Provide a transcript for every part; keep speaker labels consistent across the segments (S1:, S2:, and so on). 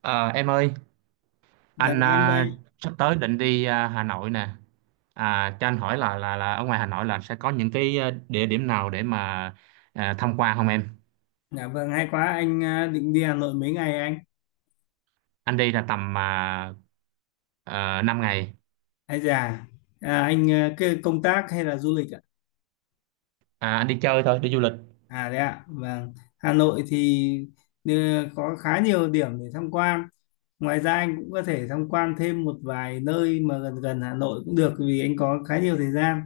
S1: Ờ, em ơi,
S2: Dạ
S1: anh
S2: em
S1: à,
S2: đây.
S1: sắp tới định đi Hà Nội nè. À, cho anh hỏi là ở ngoài Hà Nội là sẽ có những cái địa điểm nào để mà tham quan không em?
S2: Dạ vâng hay quá anh à, định đi Hà Nội mấy ngày anh?
S1: Anh đi là tầm 5 ngày.
S2: Hay già. Anh à, cái công tác hay là du lịch ạ?
S1: À, anh đi chơi thôi, đi du lịch.
S2: À đấy ạ. Vâng. Hà Nội thì ờ, có khá nhiều điểm để tham quan. Ngoài ra anh cũng có thể tham quan thêm một vài nơi mà gần gần Hà Nội cũng được vì anh có khá nhiều thời gian.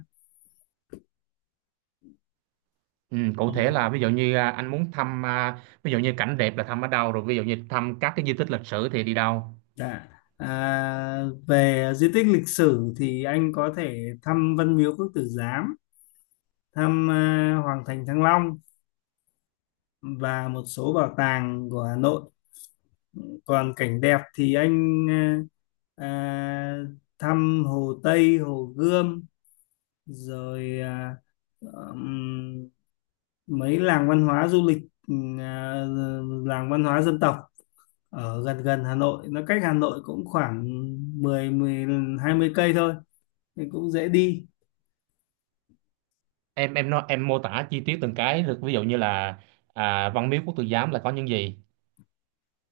S1: Ừ, cụ thể là ví dụ như anh muốn thăm ví dụ như cảnh đẹp là thăm ở đâu, rồi ví dụ như thăm các cái di tích lịch sử thì đi đâu?
S2: Dạ. À, về di tích lịch sử thì anh có thể thăm Văn Miếu Quốc Tử Giám, thăm Hoàng thành Thăng Long và một số bảo tàng của Hà Nội, còn cảnh đẹp thì anh ờ, à, thăm Hồ Tây, Hồ Gươm, rồi ừm, mấy làng văn hóa du lịch, ừm, à, làng văn hóa dân tộc ở gần gần Hà Nội, nó cách Hà Nội cũng khoảng mười mười hai mươi cây thôi, thì cũng dễ đi.
S1: Em nói, em mô tả chi tiết từng cái được, ví dụ như là Văn Miếu Quốc Tử Giám là có những gì?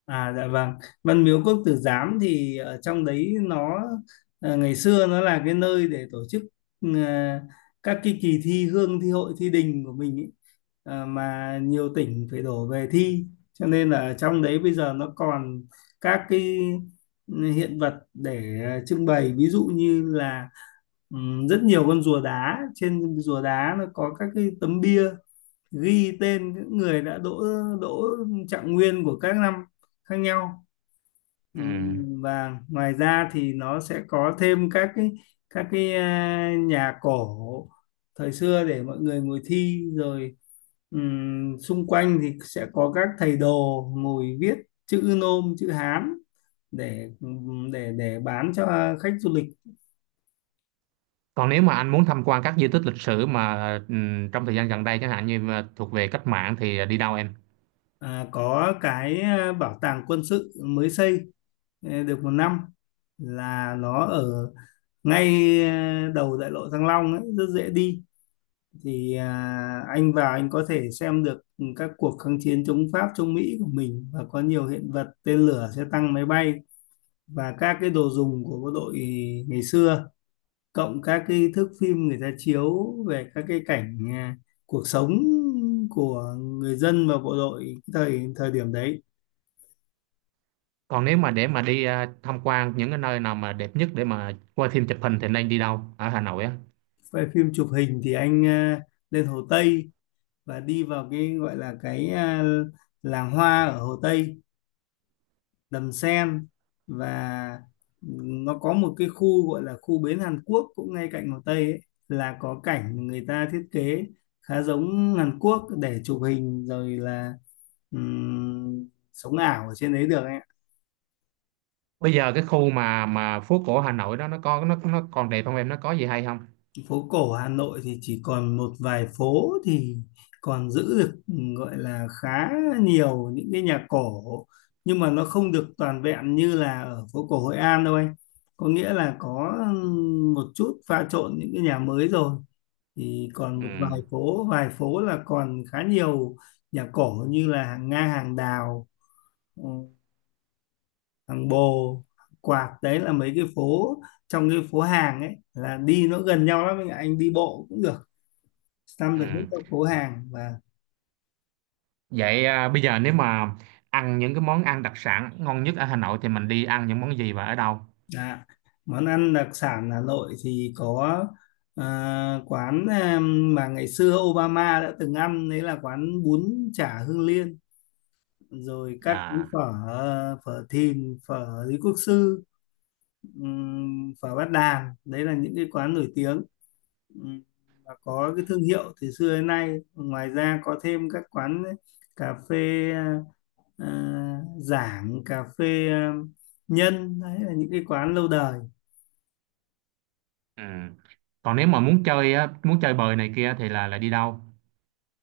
S2: À dạ vâng, Văn Miếu Quốc Tử Giám thì ở trong đấy nó ngày xưa nó là cái nơi để tổ chức ờ, các cái kỳ thi hương, thi hội, thi đình của mình ý. Ờ, mà nhiều tỉnh phải đổ về thi, cho nên là ở trong đấy bây giờ nó còn các cái hiện vật để trưng bày, ví dụ như là rất nhiều con rùa đá, trên rùa đá nó có các cái tấm bia ghi tên những người đã đỗ đỗ trạng nguyên của các năm khác nhau.
S1: Ừ.
S2: Ừm, và ngoài ra thì nó sẽ có thêm các cái, các cái nhà cổ thời xưa để mọi người ngồi thi, rồi xung quanh thì sẽ có các thầy đồ ngồi viết chữ nôm, chữ Hán để để bán cho khách du lịch.
S1: Còn nếu mà anh muốn tham quan các di tích lịch sử mà trong thời gian gần đây, chẳng hạn như mà thuộc về cách mạng thì đi đâu em?
S2: À, có cái bảo tàng quân sự mới xây được 1 năm, là nó ở ngay đầu đại lộ Thăng Long ấy, rất dễ đi, thì anh vào anh có thể xem được các cuộc kháng chiến chống Pháp, chống Mỹ của mình, và có nhiều hiện vật: tên lửa, xe tăng, máy bay và các cái đồ dùng của bộ đội ngày xưa, cộng các cái thước phim người ta chiếu về các cái cảnh cuộc sống của người dân và bộ đội thời thời điểm đấy.
S1: Còn nếu mà để mà đi tham quan những cái nơi nào mà đẹp nhất để mà quay phim chụp hình thì nên đi đâu ở Hà Nội á?
S2: Về phim chụp hình thì anh lên Hồ Tây và đi vào cái gọi là cái làng hoa ở Hồ Tây, Đầm Sen, và nó có một cái khu gọi là khu bến Hàn Quốc cũng ngay cạnh Hồ Tây ấy, là có cảnh người ta thiết kế khá giống Hàn Quốc để chụp hình, rồi là ừm, sống ảo ở trên đấy được.
S1: Bây giờ cái khu mà phố cổ Hà Nội đó, nó có nó còn đẹp không em? Nó có gì hay không?
S2: Phố cổ Hà Nội thì chỉ còn một vài phố thì còn giữ được gọi là khá nhiều những cái nhà cổ, nhưng mà nó không được toàn vẹn như là ở phố cổ Hội An đâu anh, có nghĩa là có một chút pha trộn những cái nhà mới rồi, thì còn một vài
S1: Ừ.
S2: phố, vài phố là còn khá nhiều nhà cổ, như là hàng Nga, hàng Đào, ừ, hàng Bồ, hàng Quạt, đấy là mấy cái phố trong cái phố hàng ấy, là đi nó gần nhau lắm anh ạ, anh đi bộ cũng được, sâm được những
S1: Ừ.
S2: chỗ phố hàng. Và
S1: Bây giờ nếu mà ăn những cái món ăn đặc sản ngon nhất ở Hà Nội thì mình đi ăn những món gì và ở đâu?
S2: à, món ăn đặc sản Hà Nội thì có ờ, quán em, mà ngày xưa Obama đã từng ăn đấy, là quán bún chả Hương Liên, rồi các cái
S1: À.
S2: phở, phở Thìn, phở Lý Quốc Sư, phở Bát Đàn, đấy là những cái quán nổi tiếng. Ừm, và có cái thương hiệu từ xưa đến nay. Ngoài ra có thêm các quán cà phê, Giảng, cà phê Nhân, đấy là những cái quán lâu đời.
S1: Ừ. Còn nếu mà muốn chơi á, muốn chơi bời này kia thì là đi đâu?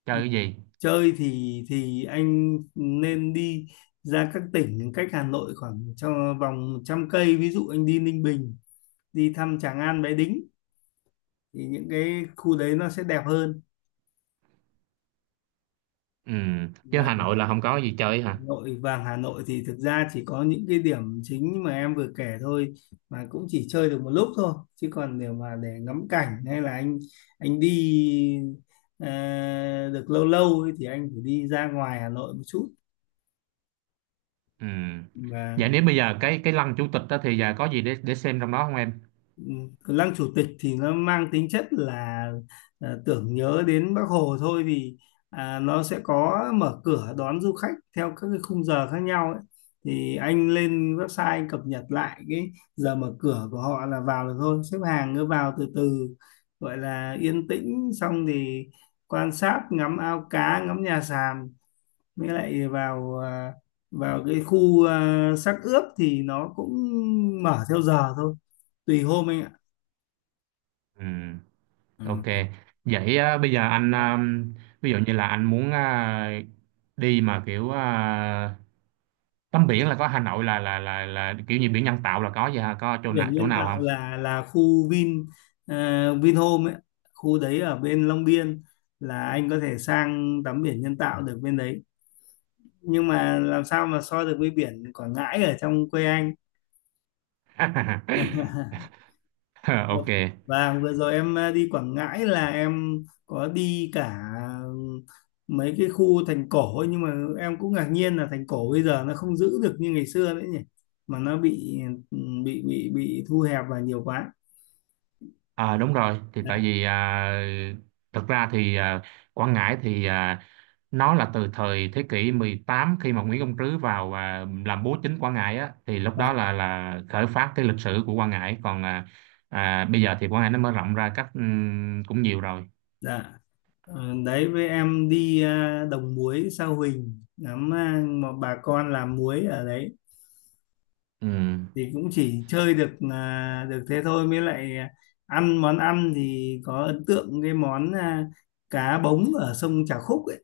S1: Chơi cái gì?
S2: Chơi thì anh nên đi ra các tỉnh cách Hà Nội khoảng trong vòng 100 cây, ví dụ anh đi Ninh Bình, đi thăm Tràng An, Bái Đính, thì những cái khu đấy nó sẽ đẹp hơn.
S1: Ừ. Chứ
S2: Và
S1: Hà Nội là không có gì chơi
S2: Hà
S1: hả?
S2: Nội vàng, Hà Nội thì thực ra chỉ có những cái điểm chính mà em vừa kể thôi, mà cũng chỉ chơi được một lúc thôi, chứ còn nếu mà để ngắm cảnh hay là anh đi ờ, được lâu lâu ấy, thì anh phải đi ra ngoài Hà Nội một chút.
S1: Ừ.
S2: Và
S1: Vậy nếu bây giờ cái lăng chủ tịch đó thì giờ có gì để xem trong đó không em?
S2: lăng chủ tịch thì nó mang tính chất là tưởng nhớ đến Bác Hồ thôi, vì nó sẽ có mở cửa đón du khách theo các cái khung giờ khác nhau ấy. Thì anh lên website anh cập nhật lại cái giờ mở cửa của họ là vào được thôi, xếp hàng cứ vào từ từ, gọi là yên tĩnh, xong thì quan sát ngắm ao cá, ngắm nhà sàn, mới lại vào vào cái khu xác ướp, thì nó cũng mở theo giờ thôi, tùy hôm anh ạ.
S1: Ừ. Ok.
S2: Ừ.
S1: Bây giờ anh
S2: Đó.
S1: à, ví dụ như là anh muốn đi mà kiểu tắm biển, là có Hà Nội là kiểu như biển nhân tạo là có gì hả? Có chỗ nào
S2: Biển nhân tạo
S1: không?
S2: là khu Vin Vinhome ấy. Khu đấy ở bên Long Biên, là anh có thể sang tắm biển nhân tạo được bên đấy, nhưng mà làm sao mà so được với biển Quảng Ngãi ở trong quê anh.
S1: Ok.
S2: Và vừa rồi em đi Quảng Ngãi là em có đi cả mấy cái khu thành cổ ấy, nhưng mà em cũng ngạc nhiên là thành cổ bây giờ nó không giữ được như ngày xưa nữa nhỉ, mà nó bị ừ, bị thu hẹp và nhiều quá.
S1: À, đúng rồi. Thì tại vì thật ra thì Quảng Ngãi thì nó là từ thời thế kỷ 18, khi mà Nguyễn Công Trứ vào và làm bố chính Quảng Ngãi á, thì lúc
S2: Dạ.
S1: đó là khởi phát cái lịch sử của Quảng Ngãi. Còn bây giờ thì Quảng Ngãi nó mở rộng ra cách cũng nhiều rồi.
S2: Dạ, đấy với em đi Đồng Muối Sao Huỳnh, ngắm mà bà con làm muối ở đấy,
S1: Ừ.
S2: thì cũng chỉ chơi được được thế thôi, mới lại ăn món ăn thì có ấn tượng cái món cá bống ở sông Trà Khúc ấy.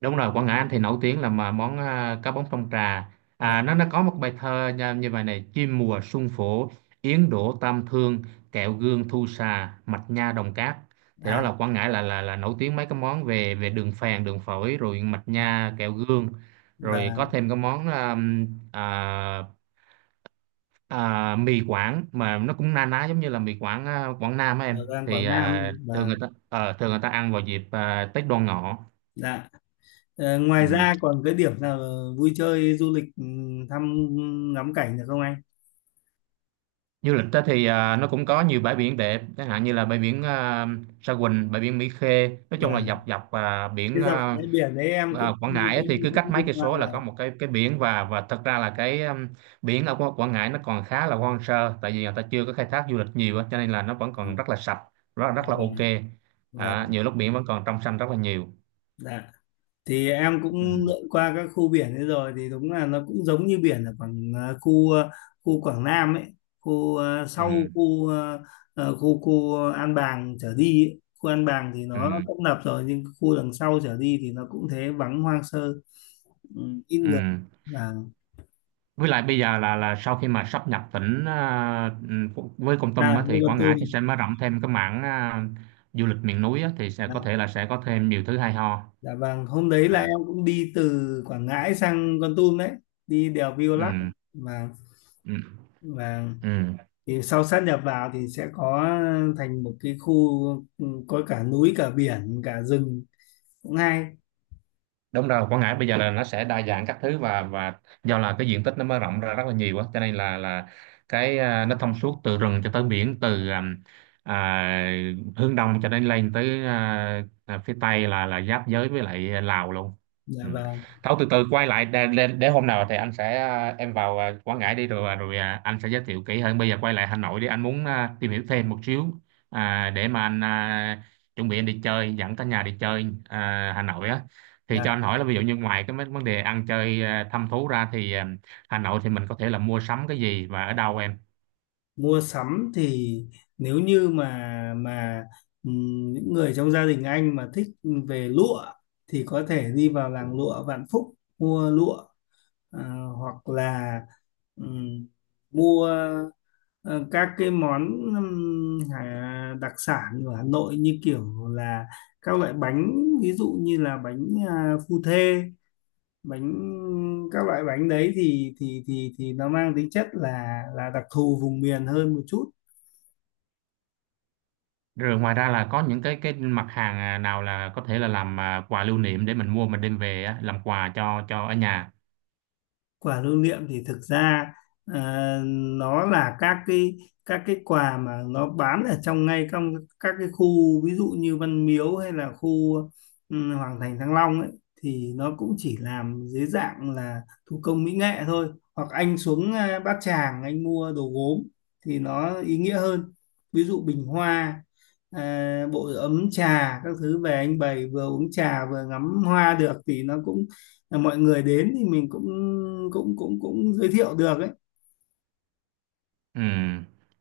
S1: Đúng rồi, Quảng Ngãi anh thì nổi tiếng là mà món cá bóng trong trà.
S2: Và
S1: À, nó có một bài thơ nha, như vậy này: chim mùa xuân phổ, yến đổ tam thương, kẹo gương thu xà, mạch nha đồng cát. Thì đó
S2: à,
S1: là Quảng Ngãi là nổi tiếng mấy cái món về về đường phèn, đường phổi, rồi mạch
S2: và
S1: nha, kẹo gương. Rồi có
S2: và
S1: thêm cái món à, mì Quảng, mà nó cũng na ná giống như là mì Quảng Quảng Nam á
S2: ở
S1: em,
S2: Giang
S1: thì
S2: Quảng Nam.
S1: thường
S2: Và
S1: người ta, thường người ta ăn vào dịp Tết Đoan Ngọ.
S2: dạ. Ờ, ngoài
S1: Ừ.
S2: ra còn cái điểm nào vui chơi du lịch, thăm, ngắm cảnh được không anh?
S1: Du lịch đó thì nó cũng có nhiều bãi biển đẹp, chẳng hạn như là bãi biển Sa Huỳnh, bãi biển Mỹ Khê. Nói chung
S2: Và
S1: là dọc dọc biển
S2: cái dọc bãi biển đấy em cũng
S1: Quảng Ngãi ấy, thì
S2: cũng
S1: cứ cách
S2: cũng đi
S1: mấy cây
S2: qua
S1: số là
S2: rồi.
S1: có một cái biển. Và thật ra là cái biển ở Quảng Quảng Ngãi nó còn khá là hoang sơ, tại vì người ta chưa có khai thác du lịch nhiều á, cho nên là nó vẫn còn rất là sạch, rất rất là
S2: Vâng,
S1: ok. À,
S2: vâng,
S1: nhiều lúc biển vẫn còn trong xanh rất là nhiều.
S2: dạ. Thì em cũng
S1: Ừ,
S2: lượn qua các khu biển ấy rồi thì đúng là nó cũng giống như biển ở Quảng khu khu Quảng Nam ấy, khu ờ, sau
S1: ừ,
S2: khu ờ, ờ, khu khu An Bàng trở đi ấy. Khu An Bàng thì
S1: ừ,
S2: nó tấp nập rồi, nhưng khu đằng sau trở đi thì nó cũng thế, vắng, hoang sơ, ừ, ít người.
S1: ừ.
S2: Và
S1: Với lại bây giờ là sau khi mà sáp nhập tỉnh với Kon Tum
S2: à,
S1: á,
S2: như
S1: thì
S2: Con
S1: Quảng
S2: Tum.
S1: Ngãi thì sẽ mở rộng thêm cái mảng du lịch miền núi á, thì sẽ
S2: Dạ,
S1: có thể là sẽ có thêm nhiều thứ hay ho.
S2: dạ vâng, hôm đấy là
S1: À,
S2: em cũng đi từ Quảng Ngãi sang Con Tum đấy, đi đèo Violac
S1: ừ,
S2: và
S1: ừ,
S2: và
S1: ừ.
S2: thì sau sát nhập vào thì sẽ có, thành một cái khu có cả núi, cả biển, cả rừng, cũng hay.
S1: Đúng rồi, Quảng Ngãi bây giờ là nó sẽ đa dạng các thứ, và do là cái diện tích nó mở rộng ra rất là nhiều á, cho nên là cái nó thông suốt từ rừng cho tới biển, từ à, hướng đông cho đến lên tới phía tây là giáp giới với lại Lào luôn.
S2: Dạ
S1: Ừ.
S2: vâng.
S1: Thôi từ từ quay lại để hôm nào thì anh sẽ em vào Quảng Ngãi đi rồi rồi anh sẽ giới thiệu kỹ hơn. Bây giờ quay lại Hà Nội đi, anh muốn tìm hiểu thêm một xíu để mà anh chuẩn bị anh đi chơi, dẫn cả nhà đi chơi Hà Nội á, thì cho
S2: Dạ.
S1: anh hỏi là ví dụ như ngoài cái mấy vấn đề ăn chơi thăm thú ra thì Hà Nội thì mình có thể là mua sắm cái gì và ở đâu em?
S2: Mua sắm thì nếu như mà mà những người trong gia đình anh mà thích về lụa thì có thể đi vào làng lụa Vạn Phúc mua lụa, à, hoặc là ừm, mua. Ờ, các cái món đặc sản của Hà Nội như kiểu là các loại bánh, ví dụ như là bánh phu thê, bánh, các loại bánh đấy thì nó mang tính chất là đặc thù vùng miền hơn một chút.
S1: Rồi ngoài ra là có những cái mặt hàng nào là có thể là làm quà lưu niệm để mình mua mình đem về á, làm quà cho ở nhà.
S2: Quà lưu niệm thì thực ra ờ, nó là các cái, các cái quà mà nó bán ở trong, ngay trong các cái khu ví dụ như Văn Miếu hay là khu Hoàng Thành Thăng Long ấy, thì nó cũng chỉ làm dưới dạng là thủ công mỹ nghệ thôi, hoặc anh xuống Bát Tràng anh mua đồ gốm thì nó ý nghĩa hơn, ví dụ bình hoa, ờ, bộ ấm trà, các thứ về anh bày vừa uống trà vừa ngắm hoa được, thì nó cũng là mọi người đến thì mình cũng cũng giới thiệu được ấy.
S1: Ừ.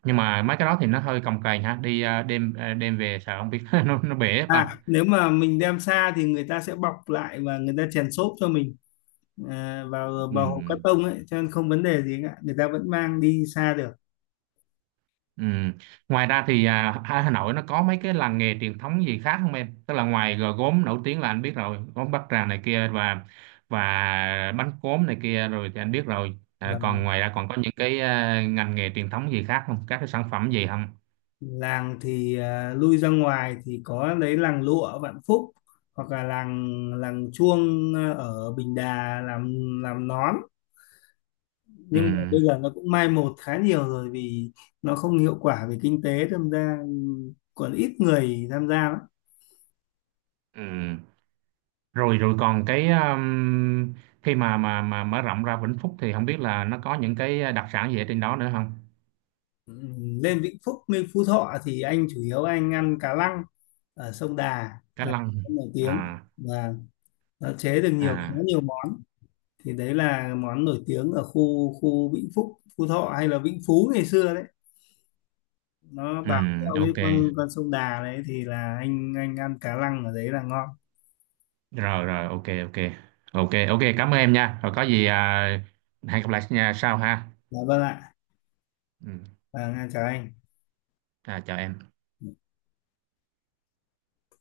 S1: Nhưng mà mấy cái đó thì nó hơi cồng kềnh ha, đi đem đem về sợ không biết nó bể ta.
S2: À nếu mà mình đem xa thì người ta sẽ bọc lại và người ta chèn xốp cho mình, à, vào vào hộp cắt
S1: Ừ.
S2: tông ấy, cho nên không vấn đề gì cả, người ta vẫn mang đi xa được.
S1: Ừ. Ngoài ra thì Hà Hà Nội nó có mấy cái làng nghề truyền thống gì khác không em? Tức là ngoài gò gốm nổi tiếng là anh biết rồi, gốm Bát Tràng này kia, và bánh cốm này kia rồi thì anh biết rồi. À,
S2: Và
S1: còn ngoài ra còn có những cái ngành nghề truyền thống gì khác không? Các cái sản phẩm gì không?
S2: làng thì lui ra ngoài thì có lấy làng lụa ở Vạn Phúc, hoặc là làng làng chuông ở Bình Đà làm nón,
S1: Ừ.
S2: nhưng mà bây giờ nó cũng mai một khá nhiều rồi vì nó không hiệu quả về kinh tế tham gia, còn ít người tham gia lắm.
S1: Ừ. Rồi rồi còn cái khi mà mà mở rộng ra Vĩnh Phúc thì không biết là nó có những cái đặc sản gì ở trên đó nữa không?
S2: Ừ, lên Vĩnh Phúc, lên Phú Thọ thì anh chủ yếu anh ăn cá lăng ở sông Đà,
S1: Cá
S2: là
S1: lăng.
S2: món nổi tiếng,
S1: À
S2: và nó chế được nhiều, khá
S1: à.
S2: nhiều món, thì đấy là món nổi tiếng ở khu khu Vĩnh Phúc, Phú Thọ, hay là Vĩnh Phú ngày xưa đấy, nó
S1: Ừ,
S2: bám theo cái
S1: ok.
S2: con sông Đà đấy, thì là anh ăn cá lăng ở đấy là ngon.
S1: Rồi rồi, ok ok, ok ok, cảm ơn em nha. Rồi có gì hẹn gặp lại nha sau ha.
S2: Dạ vâng ạ.
S1: Ừ.
S2: Và chào anh.
S1: À, chào em.